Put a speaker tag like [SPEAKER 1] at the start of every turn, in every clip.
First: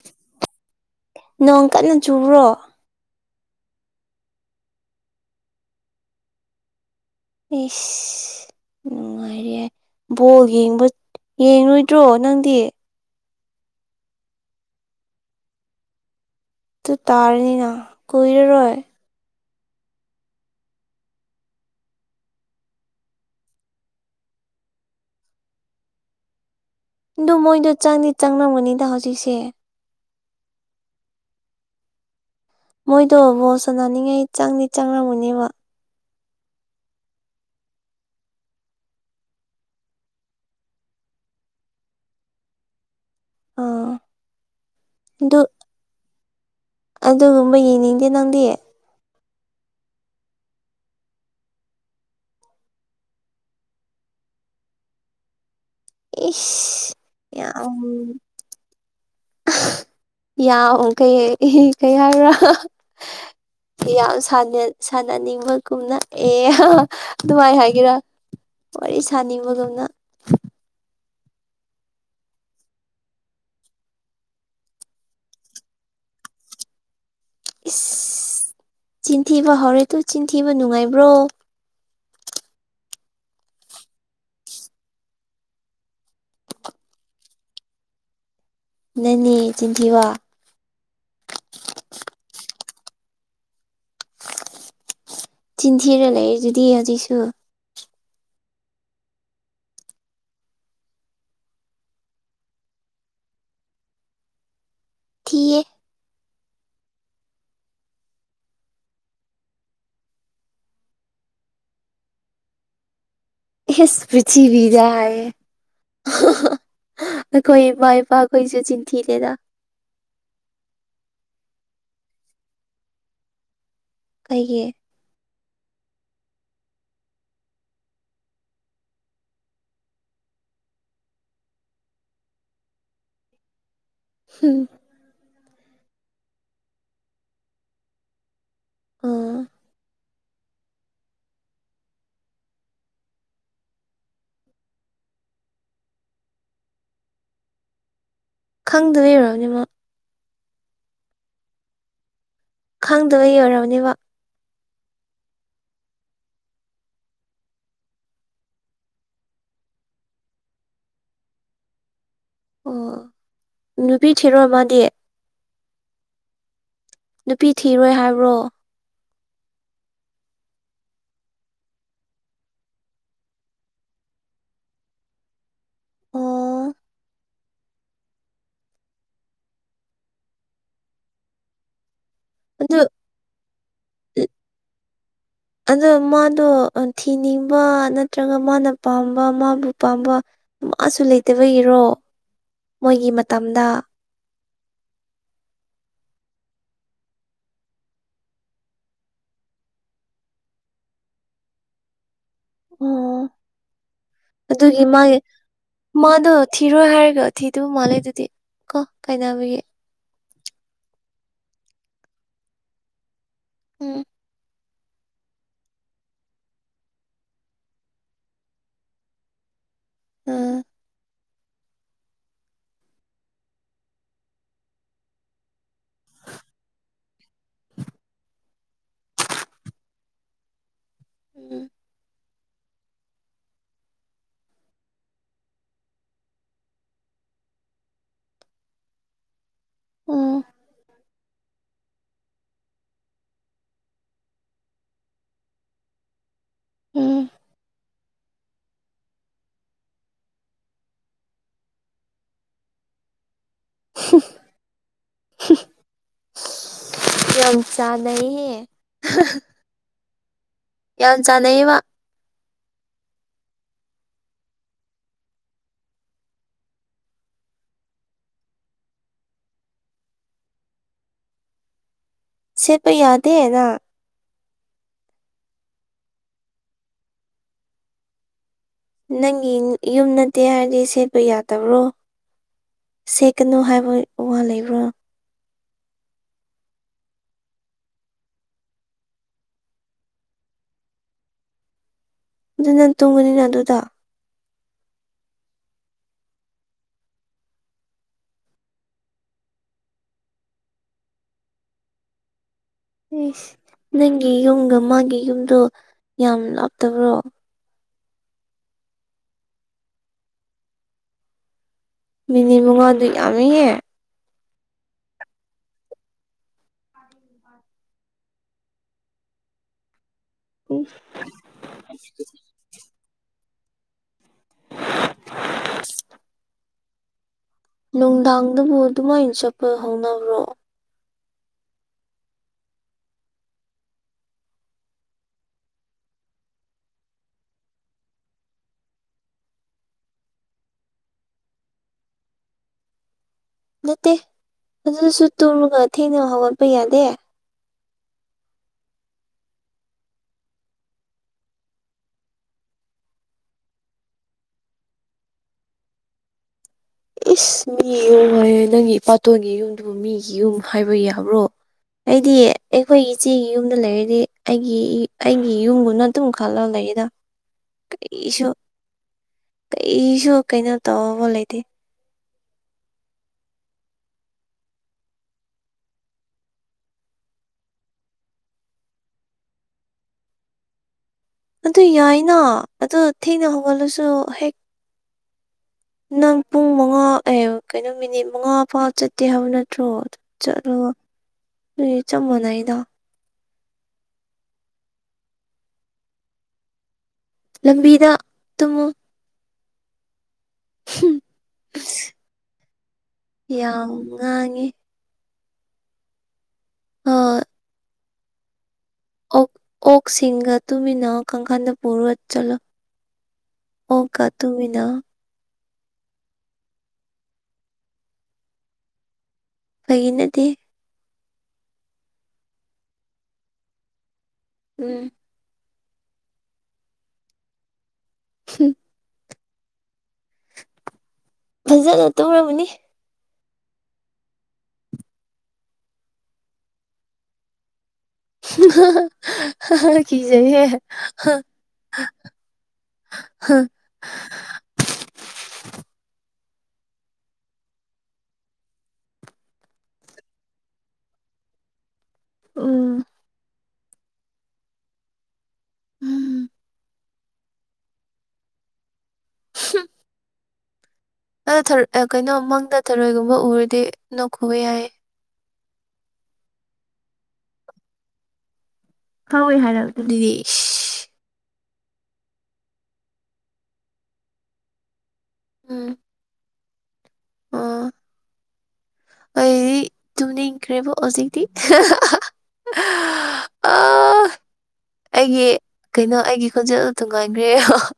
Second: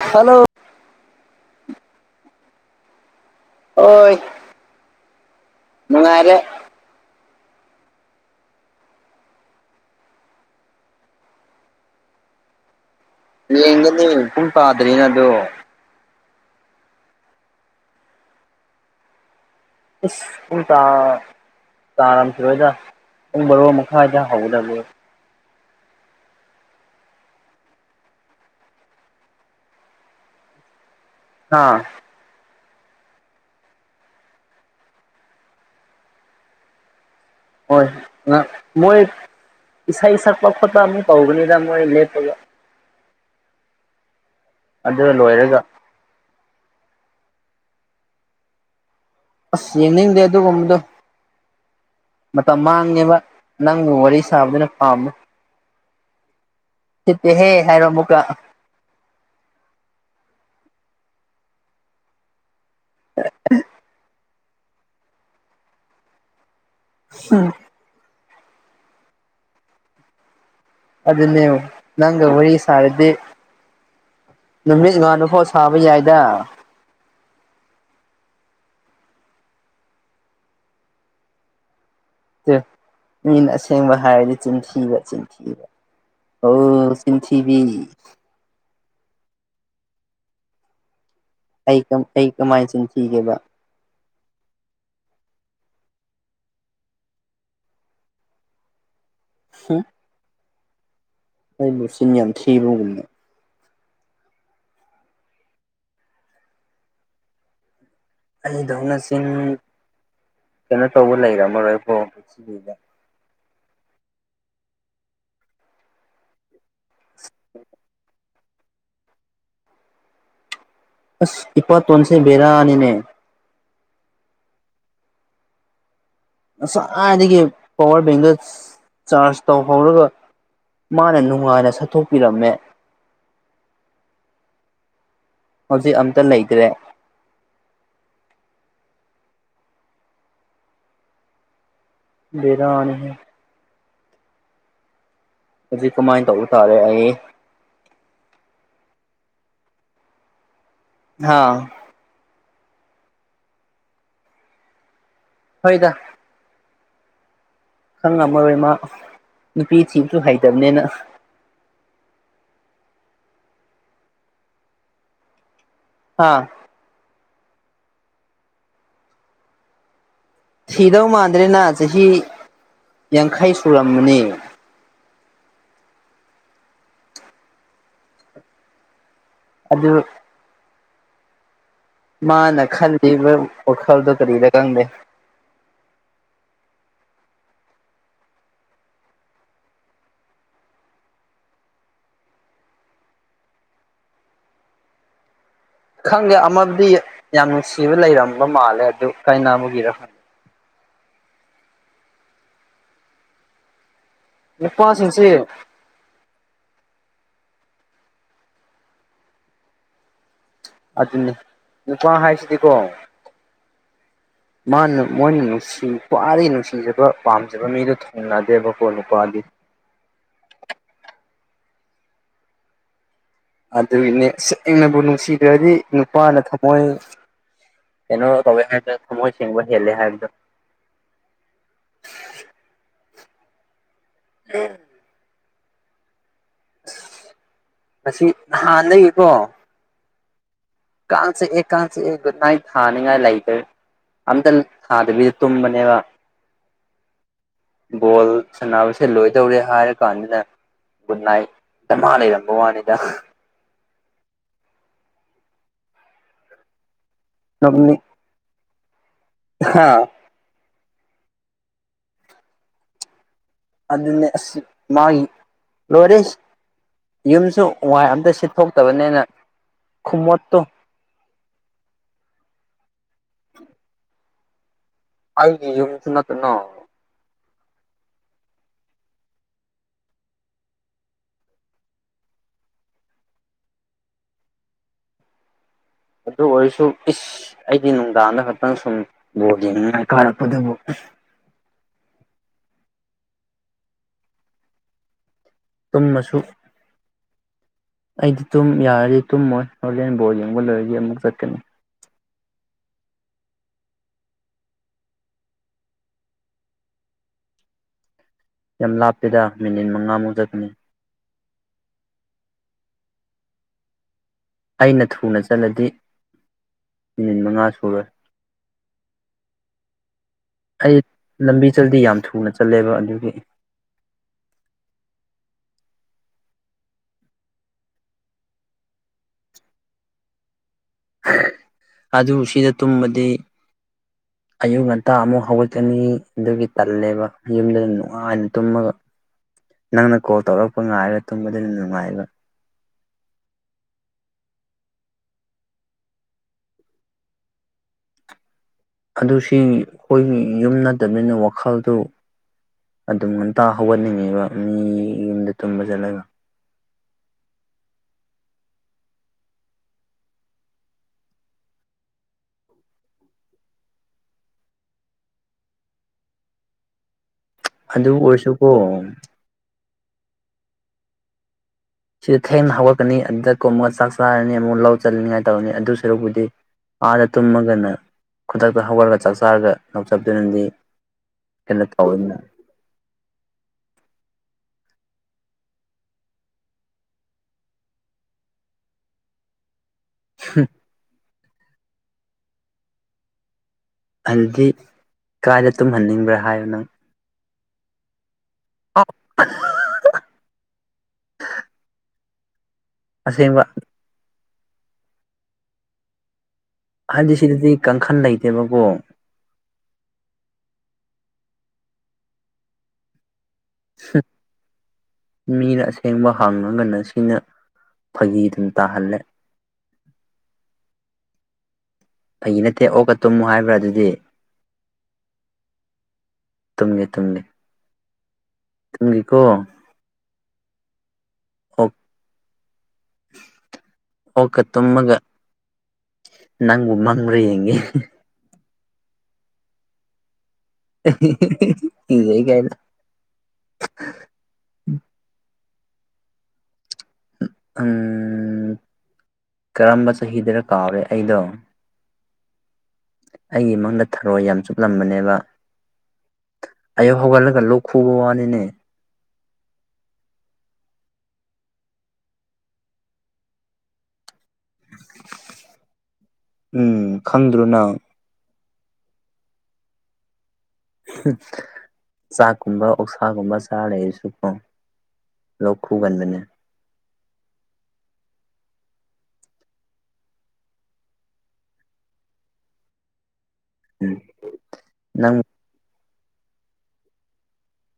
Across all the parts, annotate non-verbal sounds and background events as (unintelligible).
[SPEAKER 1] hello
[SPEAKER 2] ꯅꯣꯡ ꯀꯟꯅ ꯆꯨꯕ꯭ꯔꯣ
[SPEAKER 1] ꯑꯣꯏ ꯅꯨꯉꯥꯏꯔꯦ
[SPEAKER 2] ꯏ ꯅꯨꯡꯉꯥꯏꯔꯦ ꯌꯥꯏ ꯕꯣꯜ ꯌꯦꯡꯕ ꯌꯦꯡꯉꯣꯏꯗ꯭ꯔꯣ ꯅꯪꯗꯤ
[SPEAKER 1] ꯌꯦꯡꯒꯅꯤ ꯄꯨꯡ ꯇꯥꯗ꯭ꯔꯤꯅ ꯑꯗꯣ
[SPEAKER 2] ꯑꯗꯨ ꯇꯥꯔꯅꯤꯅ ꯀꯨꯏꯔꯔꯣꯏ
[SPEAKER 1] ꯏꯁ ꯎꯗ ꯇꯥꯔꯝꯊꯔꯣꯏꯗ ꯄꯨꯡ ꯔꯣ ꯃꯈꯥꯏꯗ ꯍꯧꯒꯗꯕꯦ
[SPEAKER 2] ꯑꯗꯣ ꯃꯣꯏꯗꯣ ꯆꯪꯅꯤ ꯆꯪꯂꯝꯒꯅꯤꯗ ꯍꯧꯖꯤꯛꯁꯦ
[SPEAKER 1] ꯍꯥꯥ
[SPEAKER 2] ꯃꯣꯏꯗꯣ ꯕꯣ ꯁꯥꯟꯅꯅꯤꯡꯉꯥꯏ ꯆꯪꯗꯤ ꯆꯪꯉꯝꯃꯨꯅꯦꯕ
[SPEAKER 1] ꯍꯣꯏ ꯃꯣꯏ ꯏꯁꯥ ꯏꯁꯛꯄ ꯈꯣꯠꯇ ꯑꯃꯨꯛ ꯇꯧꯒꯅꯤꯗ ꯃꯣꯏ ꯂꯦꯠ ꯑꯣꯏꯕ
[SPEAKER 2] ꯑꯥ
[SPEAKER 1] ꯑꯗꯨ ꯂꯣꯏꯔꯒ
[SPEAKER 2] ꯑꯗꯨꯒꯨꯝꯕ ꯌꯦꯡꯅꯤꯡꯗꯦ ꯅꯪꯗꯤ
[SPEAKER 1] ꯑꯁ ꯌꯦꯡꯅꯤꯡ ꯗꯦꯗꯒꯨꯝꯗꯣ ꯃꯇꯝ ꯃꯥꯡꯉꯦꯕ ꯅꯪꯕꯨ ꯋꯥꯔꯤ ꯁꯥꯕꯗꯨꯅ ꯄꯥꯝꯃꯦ
[SPEAKER 2] ꯏ
[SPEAKER 1] ꯁꯤꯠꯇꯦꯍꯦ ꯍꯥꯏꯔꯣ ꯑꯃꯨꯛꯀ
[SPEAKER 2] ꯌꯥ ꯀꯩ ꯀꯩ ꯍꯥꯏꯔ ꯌꯥꯝ ꯁꯥꯟꯅꯅꯤꯡꯕ ꯀꯨꯝꯅ ꯑꯦ ꯅꯨꯡꯉꯥꯏ ꯍꯥꯏꯒꯦꯔꯥ ꯋꯥꯔꯤ ꯁꯥꯅꯤꯡꯕꯗꯧꯅ
[SPEAKER 1] ꯑꯗꯨꯗꯅꯦꯦ ꯅꯪ ꯍꯔꯤ ꯁꯥꯔꯗꯤꯦ ꯅꯨꯃꯤꯠ ꯉꯥꯅꯨꯐꯥꯎ ꯁꯥꯕ ꯌꯥꯏꯗ
[SPEAKER 2] ꯏꯁ ꯆꯤꯟꯊꯤꯕ ꯍꯧꯔꯦ ꯇꯨ ꯆꯤꯟꯊꯤꯕ ꯅꯨꯡꯉꯥꯏꯕ꯭ꯔꯣ
[SPEAKER 1] ꯃꯤꯅ ꯑꯁꯦꯡꯕ ꯍꯥꯏꯔꯗꯤ ꯆꯤꯟꯊꯤꯕ ꯆꯤꯟꯊꯤꯕ ꯍ ꯁꯤꯟꯁꯤꯤꯕꯤ
[SPEAKER 2] ꯅꯅꯦ ꯆꯤꯟꯊꯤꯕ
[SPEAKER 1] ꯑꯩ ꯀ ꯑꯩ ꯀꯃꯥꯏꯁꯅꯤ ꯊꯦꯕꯕꯥ
[SPEAKER 2] ꯇꯤꯟꯊꯔ ꯂꯩ ꯑꯗꯨꯗꯤ ꯑꯇꯩꯩꯁꯨ
[SPEAKER 1] ꯁ ꯑꯩꯥꯏꯕꯣ ꯁꯤꯅꯤꯌꯥꯅ ꯊ꯭ꯔꯤꯕꯒꯨꯝꯅ
[SPEAKER 2] ꯊꯤꯌꯦ
[SPEAKER 1] ꯑꯩꯗ ꯍꯧꯅꯆꯤꯟ ꯀꯩꯅꯣ ꯇꯧꯕ ꯂꯩꯔꯝꯃꯔꯣꯏꯀꯣ ꯁꯤꯒꯤꯗ
[SPEAKER 2] ꯄꯕꯤ ꯌꯥꯑ ꯀꯣꯏ ꯄꯏ ꯄ ꯍꯣꯏꯁꯨ ꯆꯤꯟꯊꯤꯂꯗ
[SPEAKER 1] ꯑꯁ ꯏꯄꯥꯇ ꯑꯣꯟꯁꯤꯦ ꯦꯔꯥꯅꯤꯅꯦ
[SPEAKER 2] ꯑꯩꯒꯤ
[SPEAKER 1] ꯉꯁꯋꯥꯏꯗꯒꯤ ꯄꯋꯥꯔ ꯕꯦꯡꯗ ꯆꯥꯔꯖ ꯇꯧꯍꯧꯔꯒ ꯃꯥꯅ ꯅꯨꯡꯉꯥꯏꯅ ꯁꯠꯠꯇꯣꯛꯄꯤꯔꯝꯃꯦ
[SPEAKER 2] ꯎꯝ
[SPEAKER 1] ꯍꯧꯖꯤꯛ ꯑꯝꯇ ꯂꯩꯇ꯭ꯔꯦ
[SPEAKER 2] ꯑꯥ
[SPEAKER 1] ꯕꯤꯗꯥꯅꯤ ꯑꯗꯨ ꯀꯃꯥꯏꯅ ꯇꯧꯕ ꯇꯥꯔꯦ ꯑꯩ
[SPEAKER 2] ꯈꯪꯗꯅ ꯂꯩꯔꯔꯕꯅꯤꯃꯣ
[SPEAKER 1] ꯍꯥꯥ
[SPEAKER 2] ꯈꯪꯗꯕ ꯌꯣꯏꯔꯕꯅꯦꯕ
[SPEAKER 1] ꯍꯣꯏꯗ ꯈꯪꯉꯝꯃꯔꯣꯏ ꯃꯥ ꯅꯨꯄꯤ ꯊꯤꯕꯁꯨ ꯍꯩꯇꯕꯅꯦꯅ
[SPEAKER 2] ꯑꯣ ꯅꯨꯄꯤ ꯊꯤꯔꯣ ꯃꯥꯗꯤ
[SPEAKER 1] ꯍꯥꯥ
[SPEAKER 2] ꯅꯨꯄꯤ ꯊꯤꯔꯣꯏ ꯍꯥꯏꯕ꯭ꯔꯣ
[SPEAKER 1] ꯊꯤꯗꯧ ꯃꯥꯟꯗ꯭ꯔꯦꯅ ꯆꯍꯤ ꯌꯥꯡꯈꯩ ꯁꯨꯔꯃꯅꯤ
[SPEAKER 2] ꯑꯣ
[SPEAKER 1] ꯑꯗꯨ ꯃꯥꯅ
[SPEAKER 2] ꯑꯗꯨ
[SPEAKER 1] ꯈꯟꯕ ꯋꯥꯈꯜꯗꯣ ꯀꯔꯤꯗ ꯈꯪꯗꯦ
[SPEAKER 2] ꯑꯗꯣ ꯃꯥꯗꯣ ꯊꯤꯅꯤꯡꯕ ꯅꯠꯇ꯭ꯔꯒ ꯃꯥꯅ ꯄꯥꯝꯕ ꯃꯥꯕꯨ ꯄꯥꯝꯕ ꯃꯥꯁꯨ ꯂꯩꯇꯕꯒꯤꯔꯣ ꯃꯣꯏꯒꯤ ꯃꯇꯝꯗ
[SPEAKER 1] ꯈꯪꯗꯦ ꯑꯃꯗꯤ ꯌꯥꯝ ꯅꯨꯡꯁꯤꯕ ꯂꯩꯔꯝꯕ ꯃꯥꯜꯂꯦ ꯑꯗꯨ ꯀꯥꯏꯅꯕꯒꯤꯔ ꯈꯪꯗꯦ
[SPEAKER 2] ꯑꯣ ꯑꯗꯨꯒꯤ ꯃꯥꯒꯤ
[SPEAKER 1] ꯅꯨꯄꯥꯁꯤꯡꯁꯦ
[SPEAKER 2] ꯃꯥꯗꯣ ꯊꯤꯔꯣꯏ ꯍꯥꯏꯔꯒ ꯊꯤꯗꯕ ꯃꯥꯜꯂꯦ ꯑꯗꯨꯗꯤ ꯀꯣ ꯀꯥꯏꯅꯕꯒꯤ
[SPEAKER 1] ꯑꯗꯨꯅꯤ ꯅꯨꯄꯥ ꯍꯥꯏꯁꯤꯗꯤꯀꯣ
[SPEAKER 2] ꯎꯝ
[SPEAKER 1] ꯃꯥꯅ ꯃꯣꯏꯅ ꯅꯨꯡꯁꯤ ꯈ꯭ꯋꯥꯏꯗꯒꯤ ꯅꯨꯡꯁꯤꯖꯕ ꯄꯥꯝꯖꯕ ꯃꯤꯗꯨ ꯊꯨꯡꯅꯗꯦꯕꯀꯣ ꯅꯨꯄꯥꯗꯤ
[SPEAKER 2] ꯎꯝ
[SPEAKER 1] ꯑꯗꯨꯒꯤꯅꯦ ꯁꯦꯡꯅꯕꯨ ꯅꯨꯡꯁꯤꯗ꯭ꯔꯗꯤ ꯅꯨꯄꯥꯅ ꯊꯝꯃꯣꯏ ꯀꯩꯅꯣ ꯇꯧꯋꯦ ꯍꯥꯏ ꯊꯃꯣꯏ ꯁꯦꯡꯕ ꯍꯦꯂꯦ ꯍꯥꯏꯗ
[SPEAKER 2] ꯎꯝ
[SPEAKER 1] ꯎꯝ ꯑꯁ ꯃꯁꯤ ꯅꯍꯥꯟꯗꯒꯤꯀꯣ
[SPEAKER 2] ꯑꯝ
[SPEAKER 1] ꯀꯥꯡ ꯆꯤꯛꯑꯦ ꯀꯥꯡ ꯆꯤꯛꯑꯦ ꯒꯨꯠ ꯅꯥꯏꯠ ꯊꯥꯅꯤꯉꯥꯏ ꯂꯩꯇ ꯑꯝꯇ ꯊꯥꯗꯕꯤꯗ ꯇꯨꯝꯕꯅꯦꯕ
[SPEAKER 2] ꯎꯝ
[SPEAKER 1] ꯕꯣꯜ ꯁꯥꯟꯅꯕꯁꯦ ꯂꯣꯏꯗꯧꯔꯦ ꯍꯥꯏꯔ ꯀꯥꯟꯗꯨꯗ ꯒꯨꯠ ꯅꯥꯏꯠ ꯑꯥꯃꯥ ꯂꯩꯔꯝꯕ ꯋꯥꯅꯤꯗ
[SPEAKER 2] ꯍꯝ ꯍꯝ ꯌꯥꯝ ꯆꯥꯅꯩꯅꯦ
[SPEAKER 1] ꯍꯥꯥ
[SPEAKER 2] ꯌꯥꯝ ꯆꯥꯅꯩ ꯕ
[SPEAKER 1] ꯑꯗꯨꯅꯦ ꯑꯁ ꯃꯥꯒꯤ ꯂꯣꯏꯔꯦ ꯌꯨꯝꯁꯨ ꯋꯥꯏ ꯑꯝꯇ ꯁꯤꯠꯊꯣꯛꯇꯕꯅꯤꯅ ꯈꯨꯃꯣꯠꯇꯣ
[SPEAKER 2] ꯁꯤꯠꯄ ꯌꯥꯗꯦ ꯅꯪ
[SPEAKER 1] ꯑꯩꯒꯤ ꯌꯨꯝꯁꯨ ꯅꯠꯇꯅ
[SPEAKER 2] ꯅꯪꯒꯤ ꯌꯨꯝ ꯅꯠꯇꯦ ꯍꯥꯏꯔꯗꯤ ꯁꯦꯠꯄ ꯌꯥꯗꯕ꯭ꯔꯣ ꯁꯤꯠꯀꯅꯨ ꯍꯥꯏꯕ ꯋꯥ ꯂꯩꯕ꯭ꯔꯥ
[SPEAKER 1] ꯑꯗꯨ ꯑꯣꯏꯔꯁꯨ ꯏꯁ ꯑꯩꯗꯤ ꯅꯨꯡꯗꯥꯡꯗ ꯈꯛꯇꯪ ꯁꯨꯝ ꯕꯣꯟ ꯌꯦꯡꯅꯤꯡꯉꯥꯏ ꯀꯥꯔꯛꯄꯗꯨꯕꯨ
[SPEAKER 2] ꯑꯗꯨ ꯅꯪ ꯇꯨꯡꯕꯅꯤꯅ ꯑꯗꯨꯗ
[SPEAKER 1] ꯇꯨꯝꯃꯁꯨ ꯑꯩꯗꯤ ꯇꯨꯝ ꯌꯥꯔꯗꯤ ꯇꯨꯝꯃꯣꯏ ꯍꯣꯂꯦꯟ ꯕꯣꯟ ꯌꯦꯡꯕ ꯂꯣꯏꯔꯗꯤ ꯑꯃꯨꯛ ꯆꯠꯀꯅꯤ
[SPEAKER 2] ꯑꯦ ꯅꯪꯒꯤ ꯌꯨꯝꯒ ꯃꯥꯒꯤ ꯌꯨꯝꯗꯣ ꯌꯥꯝ ꯂꯥꯞꯇꯕ꯭ꯔꯣ
[SPEAKER 1] ꯌꯥꯝ ꯂꯥꯞꯄꯦꯗ ꯃꯤꯅꯤꯠ ꯃꯉꯥꯃꯨꯛ ꯆꯠꯕꯅꯤ
[SPEAKER 2] ꯃꯤꯅꯤꯠ ꯃꯉꯥꯗꯤ ꯌꯝꯃꯤꯍꯦ
[SPEAKER 1] ꯑꯩꯅ ꯊꯨꯅ ꯆꯠꯂꯗꯤ ꯃꯤꯅꯤꯠ ꯃꯉꯥ ꯁꯨꯔꯣꯏ ꯑꯩ ꯂꯝꯕꯤ ꯆꯠꯂꯗꯤ ꯌꯥꯝ ꯊꯨꯅ ꯆꯠꯂꯦꯕ ꯑꯗꯨꯒꯤ
[SPEAKER 2] ꯅꯨꯡꯗꯥꯡꯗꯨꯕꯨ ꯑꯗꯨꯃꯥꯏꯅ ꯆꯠꯄ ꯍꯧꯅꯕ꯭ꯔꯣ
[SPEAKER 1] ꯑꯗꯨ ꯁꯤꯗ ꯇꯨꯝꯃꯗꯤ
[SPEAKER 2] (inaudible)
[SPEAKER 1] ꯑꯌꯨꯛ ꯉꯟꯇꯥ ꯑꯃꯨꯛ ꯍꯧꯒꯠꯀꯅꯤ ꯑꯗꯨꯒꯤ ꯇꯜꯂꯦꯕ ꯌꯨꯝꯗꯨꯗ ꯅꯨꯡꯉꯥꯏꯅ ꯇꯨꯝꯃꯒ ꯅꯪꯅ ꯀꯣꯜ ꯇꯧꯔꯛꯄ ꯉꯥꯏꯔ ꯇꯨꯝꯕꯗꯨꯅ ꯅꯨꯡꯉꯥꯏꯕ
[SPEAKER 2] ꯅꯠꯇꯦ ꯑꯗꯨꯁꯨ ꯇꯨꯝꯃꯥꯒ ꯊꯦꯡꯅ ꯍꯧꯒꯠꯄ ꯌꯥꯗꯦ
[SPEAKER 1] ꯑꯗꯨ ꯁꯤꯒꯤ ꯑꯈꯣꯏꯒꯤ ꯌꯨꯝ ꯅꯠꯇꯃꯤꯅ ꯋꯥꯈꯜꯗꯨ ꯑꯗꯨꯝ ꯉꯟꯇꯥ ꯍꯧꯒꯠꯅꯤꯡꯉꯦꯕ ꯃꯤ ꯌꯨꯝꯗ ꯇꯨꯝꯕ ꯆꯠꯂꯒ
[SPEAKER 2] ꯏꯁ ꯃꯤ ꯌꯨꯝ ꯍꯥꯏꯌꯦ ꯅꯪꯒꯤ ꯏꯄꯥꯇꯣꯟꯒꯤ ꯌꯨꯝꯗꯨꯕꯨ ꯃꯤꯒꯤ ꯌꯨꯝ ꯍꯥꯏꯕ ꯌꯥꯕ꯭ꯔꯣ ꯑꯩꯗꯤ ꯑꯩꯈꯣꯏꯒꯤ ꯏꯆꯦꯒꯤ ꯌꯨꯝꯗ ꯂꯩꯔꯗꯤ ꯑꯩꯒꯤ ꯑꯩꯒꯤ ꯌꯨꯝꯕꯨꯅ ꯑꯗꯨꯝ ꯈꯜꯂ ꯂꯩꯗ
[SPEAKER 1] ꯑꯗꯨ ꯑꯣꯏꯔꯁꯨꯀꯣ
[SPEAKER 2] ꯀꯩꯁꯨ ꯀꯩꯅꯣ ꯇꯧꯕ ꯂꯩꯇꯦ
[SPEAKER 1] ꯁꯤꯗ ꯊꯦꯡꯅ ꯍꯧꯒꯠꯀꯅꯤ ꯑꯗꯨꯗ ꯀꯣꯝꯃꯒ ꯆꯥꯛ ꯆꯥꯔꯅꯤ ꯑꯃꯨꯛ ꯂꯧ ꯆꯜꯂꯅꯤꯉꯥꯏ ꯇꯧꯔꯅꯤ ꯑꯗꯨ ꯁꯔꯨꯛꯄꯨꯗꯤ ꯑꯥꯗ ꯇꯨꯝꯃꯒꯅ ꯈꯨꯗꯛꯇ ꯍꯧꯒꯠꯂ ꯆꯥꯛ ꯆꯥꯔꯒ ꯂꯧ ꯆꯞꯗꯨꯅꯗꯤ
[SPEAKER 2] ꯑꯗꯨ ꯌꯥꯏꯅ ꯑꯗꯨ ꯊꯦꯡꯅ ꯍꯧꯒꯠꯂꯁꯨ ꯍꯦꯛ ꯅꯪ ꯄꯨꯡ ꯃꯉꯥ ꯑꯦ ꯀꯩꯅꯣ ꯃꯤꯅꯤꯠ ꯃꯉꯥ ꯐꯥꯎ ꯆꯠꯇꯦ ꯍꯥꯏꯕ ꯅꯠꯇ꯭ꯔꯣ ꯆꯠꯂꯣ ꯑꯗꯨꯗꯤ ꯆꯞ ꯃꯥꯟꯅꯩꯗ
[SPEAKER 1] ꯑꯪꯗꯤ ꯀꯥꯏꯗ ꯇꯨꯝꯍꯟꯅꯤꯡꯕ꯭ꯔꯥ ꯍꯥꯏꯌꯣ ꯅꯪ
[SPEAKER 2] ꯂꯝꯕꯤꯗ ꯇꯨꯝꯃꯣ
[SPEAKER 1] ꯑꯣ ꯑ ꯍ ꯍ ꯍ
[SPEAKER 2] ꯍꯨꯝ ꯍꯍ
[SPEAKER 1] ꯑꯁꯦꯡꯕ
[SPEAKER 2] ꯌꯥꯝ ꯉꯥꯡꯉꯦ ꯍꯣꯏ
[SPEAKER 1] ꯍꯥꯏꯗꯤ ꯁꯤꯗꯗꯤ ꯀꯥꯡꯈꯟ ꯂꯩꯇꯦꯕꯀꯣ
[SPEAKER 2] ꯑꯣꯛ ꯑꯣꯛꯁꯤꯡꯒ ꯇꯨꯃꯤꯟꯅꯧ ꯀꯥꯡꯈꯜꯗꯣ ꯄꯨꯔꯒ ꯆꯠꯂꯣ ꯑꯣꯛꯀꯥ ꯇꯨꯝꯃꯤꯟꯅꯧ
[SPEAKER 1] ꯃꯤꯅ ꯑꯁꯦꯡꯕ ꯍꯥꯡꯉꯒꯅ ꯁꯤꯅ ꯐꯥꯒꯤꯗꯨꯝ ꯇꯥꯍꯜꯂꯦ
[SPEAKER 2] ꯐꯥꯒꯤ ꯅꯠꯇꯦꯍꯦ
[SPEAKER 1] ꯐꯥꯒꯤ ꯅꯠꯇꯦ ꯑꯣꯛꯀ ꯇꯨꯝꯃꯨ ꯍꯥꯏꯕ꯭ꯔꯥ ꯑꯗꯨꯗꯤ
[SPEAKER 2] ꯎꯝ
[SPEAKER 1] ꯇꯨꯝꯒꯦ ꯇꯨꯝꯒꯦ
[SPEAKER 2] ꯍꯨꯡ
[SPEAKER 1] ꯇꯨꯝꯒꯤꯀꯣ
[SPEAKER 2] ꯐꯖꯅ ꯇꯨꯝꯔꯝꯃꯅꯤ
[SPEAKER 1] ꯑꯣꯀ ꯇꯨꯝꯃꯒ ꯅꯪꯕꯨ ꯃꯪꯕ꯭ꯔꯥ ꯌꯦꯡꯒꯦ
[SPEAKER 2] ꯍꯨꯡ ꯍꯥ ꯍꯥ ꯍꯍ ꯍꯥ ꯍꯥ ꯍꯥ ꯀꯤꯖꯩꯍꯦ
[SPEAKER 1] ꯑꯍꯤ ꯍꯤ ꯍꯤ ꯀꯤꯖꯩ ꯀꯥꯏꯅ
[SPEAKER 2] ꯍ
[SPEAKER 1] ꯎꯝ ꯀꯔꯝꯕ ꯆꯍꯤꯗꯔ ꯀꯥꯎꯔꯦ ꯑꯩꯗꯣ
[SPEAKER 2] ꯎꯝ
[SPEAKER 1] ꯑꯩꯒꯤ ꯃꯪꯗ ꯊꯔꯣꯏ ꯌꯥꯝ ꯆꯨꯞꯂꯝꯕꯅꯦꯕ
[SPEAKER 2] ꯎꯝ
[SPEAKER 1] ꯑꯌꯨꯛ ꯍꯧꯒꯠꯂꯒ ꯂꯣꯛ ꯈꯨꯕ ꯋꯥꯅꯤꯅꯦ
[SPEAKER 2] ꯍꯨꯝ ꯑꯗꯣ ꯊꯔꯣꯏ ꯑꯦ ꯀꯩꯅꯣ ꯃꯪꯗ ꯊꯔꯣꯏꯒꯨꯝꯕ ꯎꯔꯗꯤ ꯅꯣꯛ ꯈꯨꯋꯦ ꯍꯥꯏꯌꯦ
[SPEAKER 1] ꯎꯝ ꯈꯪꯗ꯭ꯔꯣ ꯅꯪ
[SPEAKER 2] ꯐꯥꯎꯋꯦ ꯍꯥꯏꯔꯛ ꯑꯗꯨꯗꯤ ꯁꯁ
[SPEAKER 1] ꯍꯨꯡ ꯍꯍ ꯆꯥꯛꯀꯨꯝꯕ ꯑꯣꯛꯁꯥꯒꯨꯝꯕ ꯆꯥꯔ ꯂꯩꯔꯁꯨꯀꯣ ꯂꯣꯛ
[SPEAKER 2] ꯎꯝ
[SPEAKER 1] ꯈꯨꯒꯟꯕꯅꯦ
[SPEAKER 2] ꯑꯣ ꯑꯩꯗꯤ ꯇꯨꯝꯅꯤꯡ ꯈ꯭ꯔꯦꯕꯣ ꯍꯧꯖꯤꯛꯇꯤ ꯍꯥ ꯍꯥ ꯍꯥ ꯍꯍ ꯍꯍ ꯑꯥ
[SPEAKER 1] ꯎꯝ ꯅꯪ
[SPEAKER 2] ꯑꯩꯒꯤ ꯀꯩꯅꯣ ꯑꯩꯒꯤ ꯈꯣꯟꯖꯦꯜꯗ ꯊꯨꯡꯉꯥꯏꯈ꯭ꯔꯦ ꯍꯍ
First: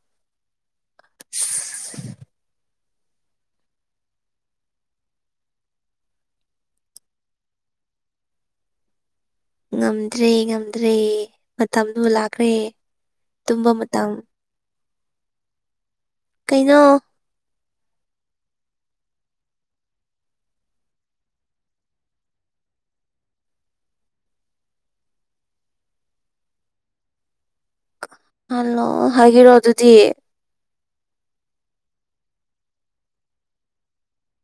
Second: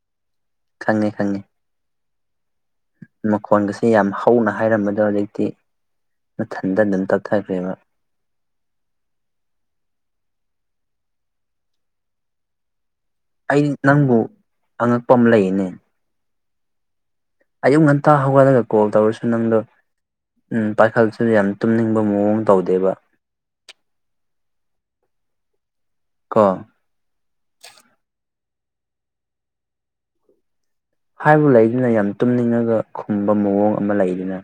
[SPEAKER 1] ꯈꯪꯉꯦ ꯈꯪꯉꯦ ꯃꯈꯣꯟꯒꯁꯦ ꯌꯥꯝ ꯍꯧꯅ ꯍꯥꯏꯔꯝꯕꯗꯣ ꯍꯧꯖꯤꯛꯇꯤ ꯃꯊꯟꯇ ꯑꯗꯨꯝ ꯇꯞꯊꯈ꯭ꯔꯦꯕ
[SPEAKER 2] ꯉꯝꯗ꯭ꯔꯦ ꯉꯝꯗ꯭ꯔꯦ ꯃꯇꯝꯗꯨ ꯂꯥꯛꯈ꯭ꯔꯦ
[SPEAKER 1] ꯑꯩ
[SPEAKER 2] ꯇꯨꯝꯕ ꯃꯇꯝ
[SPEAKER 1] ꯅꯪꯕꯨ ꯑꯉꯛꯄ ꯑꯃ ꯂꯩꯅꯦ
[SPEAKER 2] ꯀꯩꯅꯣ
[SPEAKER 1] ꯑꯌꯨꯛ ꯉꯟꯇꯥ ꯍꯧꯒꯠꯂꯒ ꯀꯣꯜ ꯇꯧꯔꯁꯨ ꯅꯪꯗꯣ ꯎꯝ ꯄꯥꯏꯈꯠꯁꯨ ꯌꯥꯝ ꯇꯨꯝꯅꯤꯡꯕ ꯃꯑꯣꯡ ꯇꯧꯗꯦꯕ ꯀꯣ
[SPEAKER 2] ꯍꯜꯂꯣ ꯍꯥꯏꯒꯦꯔꯣ ꯑꯗꯨꯗꯤ
[SPEAKER 1] ꯍꯥꯏꯕꯨ ꯂꯩꯗꯨꯅ ꯌꯥꯝ ꯇꯨꯝꯅꯤꯡꯉꯒ ꯈꯨꯝꯕ ꯃꯑꯣꯡ ꯑꯃ ꯂꯩꯗꯅ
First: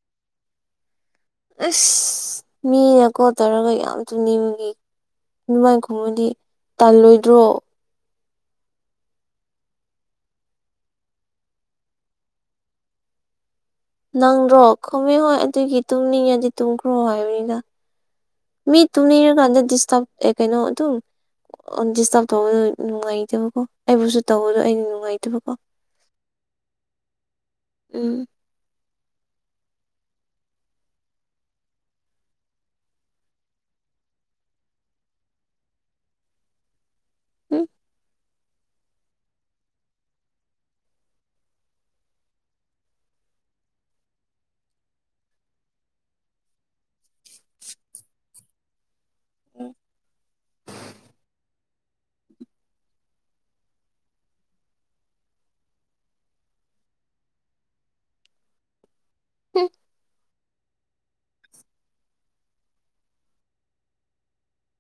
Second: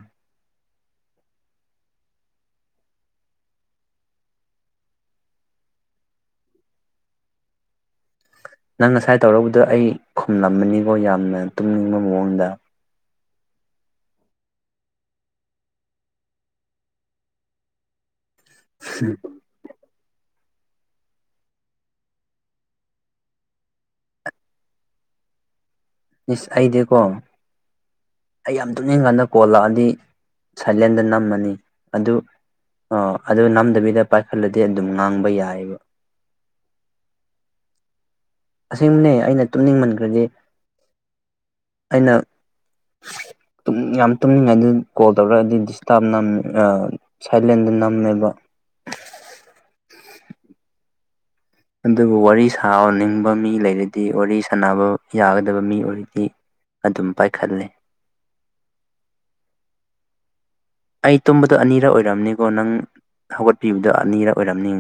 [SPEAKER 2] ꯑꯁ ꯃꯤꯅ ꯈꯣꯠꯇꯔꯒ ꯌꯥꯝ ꯇꯨꯅꯤꯡꯕꯤ ꯑꯗꯨꯃꯥꯏ ꯈꯨꯝꯃꯥꯗꯤ ꯇꯥꯜꯂꯣꯏꯗ꯭ꯔꯣ
[SPEAKER 1] ꯅꯪ ꯉꯁꯥꯏ ꯇꯧꯔꯕꯗꯣ ꯑꯩ ꯈꯨꯝꯂꯝꯃꯅꯤꯀꯣ ꯌꯥꯝꯅ ꯇꯨꯝꯅꯤꯡꯕ ꯃꯑꯣꯡꯗ
[SPEAKER 2] ꯅꯪꯗ꯭ꯔꯣ ꯈꯨꯃꯦ ꯍꯣꯏ ꯑꯗꯨꯒꯤ ꯇꯨꯝꯅꯤꯡꯉꯗꯤ ꯇꯨꯝꯈ꯭ꯔꯣ ꯍꯥꯏꯕꯅꯤꯗ ꯃꯤ ꯇꯨꯝꯅꯤꯔꯀꯥꯟꯗ ꯗꯤꯁꯇꯔꯕ ꯑꯦ ꯀꯩꯅꯣ ꯑꯗꯨ ꯗꯤꯁꯇꯥꯔꯕ ꯇꯧꯕꯗ ꯅꯨꯡꯉꯥꯏꯇꯕꯀꯣ ꯑꯩꯕꯨꯁꯨ ꯇꯧꯕꯗꯣ ꯑꯩꯅ ꯅꯨꯡꯉꯥꯏꯇꯕꯀꯣ
[SPEAKER 1] ꯏꯁ ꯑꯩꯗꯤꯀꯣ
[SPEAKER 2] ꯎꯝ
[SPEAKER 1] ꯑꯩ ꯌꯥꯝ ꯇꯨꯅꯤꯡ ꯀꯥꯟꯗ ꯀꯣꯜ ꯂꯥꯛꯑꯗꯤ ꯁꯥꯏꯂꯦꯟꯗ ꯅꯝꯃꯅꯤ ꯑꯗꯨ ꯑꯣ ꯑꯗꯨ ꯅꯝꯗꯕꯤꯗ ꯄꯥꯏꯈꯠꯂꯗꯤ ꯑꯗꯨꯝ ꯉꯥꯡꯕ ꯌꯥꯏꯑꯕ
[SPEAKER 2] (unintelligible)
[SPEAKER 1] ꯑꯁꯦꯡꯝꯕꯅꯦ ꯑꯩꯅ ꯇꯨꯝꯅꯤꯡꯃꯟꯈ꯭ꯔꯗꯤ ꯑꯩꯅ ꯌꯥꯝ ꯇꯨꯝꯅꯤꯡꯉꯥꯏ ꯑꯗꯨ ꯀꯣꯜ ꯇꯧꯔꯛꯑꯗꯤ ꯗꯤꯁꯇꯥꯔꯕ ꯅꯝ ꯑ ꯁꯥꯏꯂꯦꯟꯗ ꯅꯝꯃꯦꯕ
[SPEAKER 2] (unintelligible)
[SPEAKER 1] ꯑꯗꯨꯕꯨ ꯋꯥꯔꯤ ꯁꯥꯅꯤꯡꯕ ꯃꯤ ꯂꯩꯔꯗꯤ ꯋꯥꯔꯤ ꯁꯅꯕ ꯌꯥꯒꯗꯕ ꯃꯤ ꯑꯣꯏꯔꯗꯤ ꯑꯗꯨꯝ ꯄꯥꯏꯈꯠꯂꯦ
[SPEAKER 2] (unintelligible)
[SPEAKER 1] ꯑꯩ ꯇꯨꯝꯕꯗꯣ ꯑꯅꯤꯔꯛ ꯑꯣꯏꯔꯝꯅꯤꯀꯣ ꯅꯪ ꯍꯧꯒꯠꯄꯤꯕꯗꯣ ꯑꯅꯤꯔ ꯑꯣꯏꯔꯝꯅꯤ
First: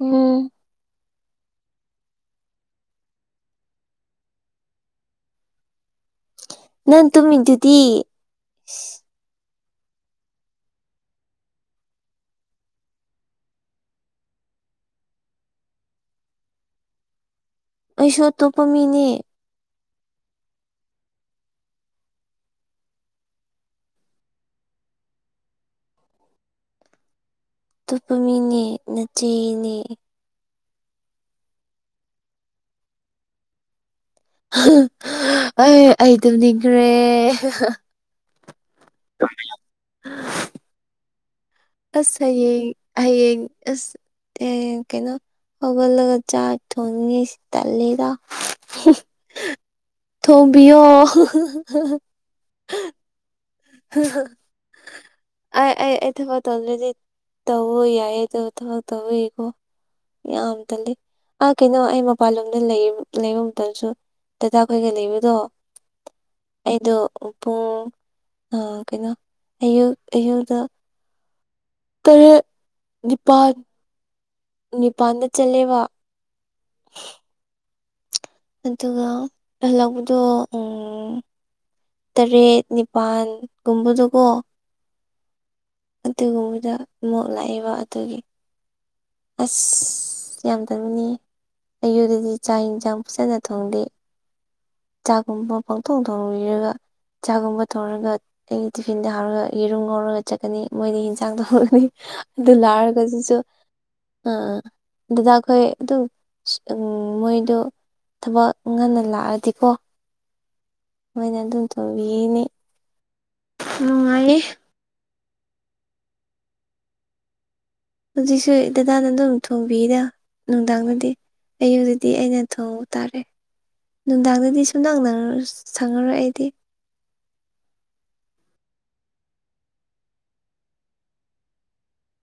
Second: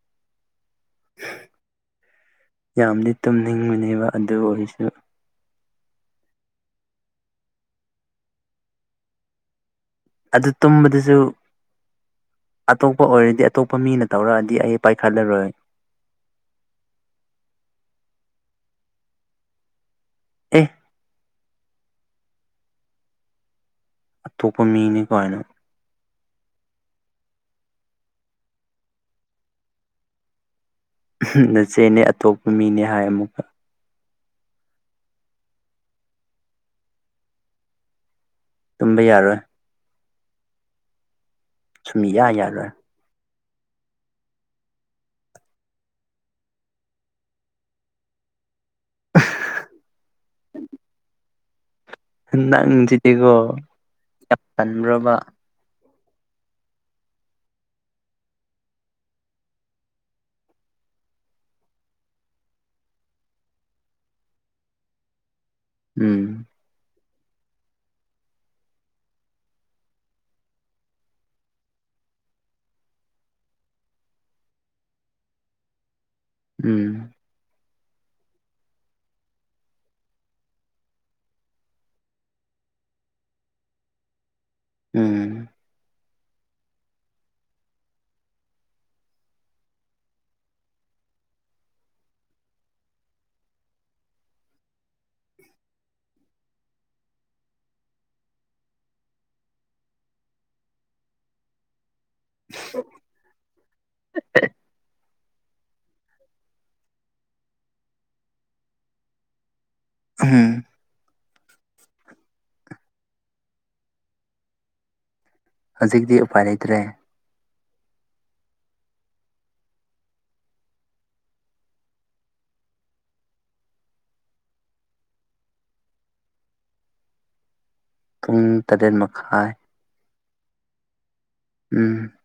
[SPEAKER 2] ꯎꯝ
[SPEAKER 1] ꯌꯥꯝꯗꯤ ꯇꯨꯝꯅꯤꯡꯕꯅꯦꯕ ꯑꯗꯨ ꯑꯣꯏꯔꯁꯨ
[SPEAKER 2] ꯅꯪ ꯇꯨꯝꯃꯤꯗꯨꯗꯤ
[SPEAKER 1] ꯑꯗꯨ ꯇꯨꯝꯕꯗꯁꯨ ꯑꯇꯣꯞꯄ ꯑꯣꯏꯔꯗꯤ ꯑꯇꯣꯞꯄ ꯃꯤꯅ ꯇꯧꯔꯛꯑꯗꯤ ꯑꯩ ꯄꯥꯏꯈꯠꯂꯔꯣꯏ
[SPEAKER 2] ꯑꯩꯁꯨ ꯑꯇꯣꯞꯄ ꯃꯤꯅꯤ
[SPEAKER 1] ꯑꯦ ꯑꯇꯣꯞꯄ ꯃꯤꯅꯤ ꯀꯏꯅ
[SPEAKER 2] ꯑꯇꯣꯞꯄ ꯃꯤꯅꯦ ꯅꯆꯦꯅꯦ
[SPEAKER 1] ꯅꯆꯦꯅꯦ ꯑꯇꯣꯞꯄ ꯃꯤꯅꯦ ꯍꯥꯏ ꯑꯃꯨꯛ
[SPEAKER 2] ꯑꯩ ꯑꯩ ꯇꯝ ꯅꯤꯡꯈ꯭ꯔꯦ
[SPEAKER 1] ꯇꯨꯝꯕ ꯌꯥꯔꯣꯏ
[SPEAKER 2] (unintelligible) ꯑꯁ
[SPEAKER 1] ꯁꯨꯝꯌꯥ
[SPEAKER 2] ꯍꯌꯦꯡ
[SPEAKER 1] ꯌꯥꯔꯣꯏ
[SPEAKER 2] ꯍꯌꯦꯡ ꯑꯁ ꯍꯌꯦꯡ ꯀꯩꯅꯣ ꯍꯧꯒꯜꯂꯒ ꯆꯥꯛ ꯊꯣꯡꯉꯤꯁꯤ ꯇꯜꯂꯤꯗ ꯊꯣꯡꯕꯤ ꯑꯣ
[SPEAKER 1] ꯅꯪꯁꯤꯗꯤꯀꯣ ꯌꯥꯝ ꯇꯟꯕ꯭ꯔꯕ
[SPEAKER 2] ꯑꯩ ꯑꯩ ꯑꯩ ꯊꯕꯛ ꯇꯧꯗ꯭ꯔꯗꯤ ꯇꯕ ꯌꯥꯏ ꯑꯗꯨ ꯊꯕꯛ ꯇꯧꯋꯀꯣ ꯌꯥꯝ ꯇꯜꯂꯤ ꯑꯥ ꯀꯩꯅꯣ ꯑꯩ ꯃꯄꯥꯟꯂꯣꯝꯗ ꯂꯩ ꯂꯩꯕ ꯃꯇꯝꯁꯨ ꯗꯥꯗꯥ ꯈꯣꯏꯒ ꯂꯩꯕꯗꯣ
[SPEAKER 1] ꯎꯝ
[SPEAKER 2] ꯑꯩꯗꯣ ꯄꯨꯡ ꯑ ꯀꯩꯅꯣ ꯑꯌꯨꯛ ꯑꯌꯨꯗ ꯇꯔꯦꯠ ꯅꯤꯄꯥꯟ ꯅꯤꯄꯥꯥꯟꯗ ꯆꯠꯂꯦꯕ
[SPEAKER 1] ꯎꯝ
[SPEAKER 2] ꯑꯗꯨꯒ ꯍꯜꯂꯛꯕꯗꯣ ꯎꯝ ꯇꯔꯦꯠ ꯅꯤꯄꯥꯜꯒꯨꯝꯕꯗꯨꯀꯣ
[SPEAKER 1] ꯎꯝ
[SPEAKER 2] ꯑꯗꯨꯒꯨꯝꯕꯗ ꯏꯣꯛ ꯂꯥꯛꯏꯕ ꯑꯗꯨꯒꯤ ꯑꯁ ꯌꯥꯝꯗꯕꯅꯤ ꯑꯌꯨꯗꯗꯤ ꯆꯥꯛ ꯌꯦꯟꯁꯥꯡ ꯐꯖꯅ ꯊꯣꯡꯗꯦ ꯆꯥꯛꯒꯨꯝꯕ ꯄꯪꯊꯣꯛ ꯊꯣꯡꯕꯤꯔꯒ ꯆꯥꯛꯒꯨꯝꯕ ꯊꯧꯔꯒ ꯑꯩꯒꯤ ꯇꯤꯐꯤꯟꯗ ꯍꯥꯎꯔꯒ ꯌꯦꯔꯨꯝ ꯉꯧꯔꯒ ꯆꯠꯀꯅꯤ ꯃꯣꯏꯗꯤ ꯌꯦꯟꯁꯥꯡ ꯇꯒꯅꯤ ꯑꯗꯨ ꯂꯥꯛꯑꯔꯒꯁꯤꯁꯨ ꯑꯥ ꯑꯥ ꯑꯗꯨꯗꯥ ꯑꯩꯈꯣꯏ ꯑꯗꯨꯝ ꯎꯝ ꯃꯣꯏꯗꯣ ꯊꯕꯛ ꯉꯟꯅ ꯂꯥꯛꯑꯗꯤꯀꯣ
[SPEAKER 1] ꯎꯝ
[SPEAKER 2] ꯃꯣꯏꯅ ꯑꯗꯨꯝ ꯇꯧꯕꯤꯅꯤ ꯅꯨꯡꯉꯥꯏꯌꯦ
[SPEAKER 1] ꯍꯧꯖꯤꯛꯇꯤ ꯎꯄꯥꯏ ꯂꯩꯇ꯭ꯔꯦ
[SPEAKER 2] ꯍꯧꯖꯤꯛꯁꯨ ꯗꯗꯥꯅ ꯑꯗꯨꯝ ꯊꯣꯡꯕꯤꯔ ꯅꯨꯡꯗꯥꯡꯗꯗꯤ ꯑꯌꯨꯗꯗꯤ ꯑꯩꯅ ꯊꯣꯡꯎ ꯇꯥꯔꯦ ꯅꯨꯡꯗꯥꯡꯗꯗꯤ ꯁꯨꯝ ꯅꯛꯅ ꯁꯪꯉꯔꯛ ꯑꯩꯗꯤ
[SPEAKER 1] ꯄꯨꯡ ꯇꯔꯦꯠ ꯃꯈꯥꯏ ꯎꯝ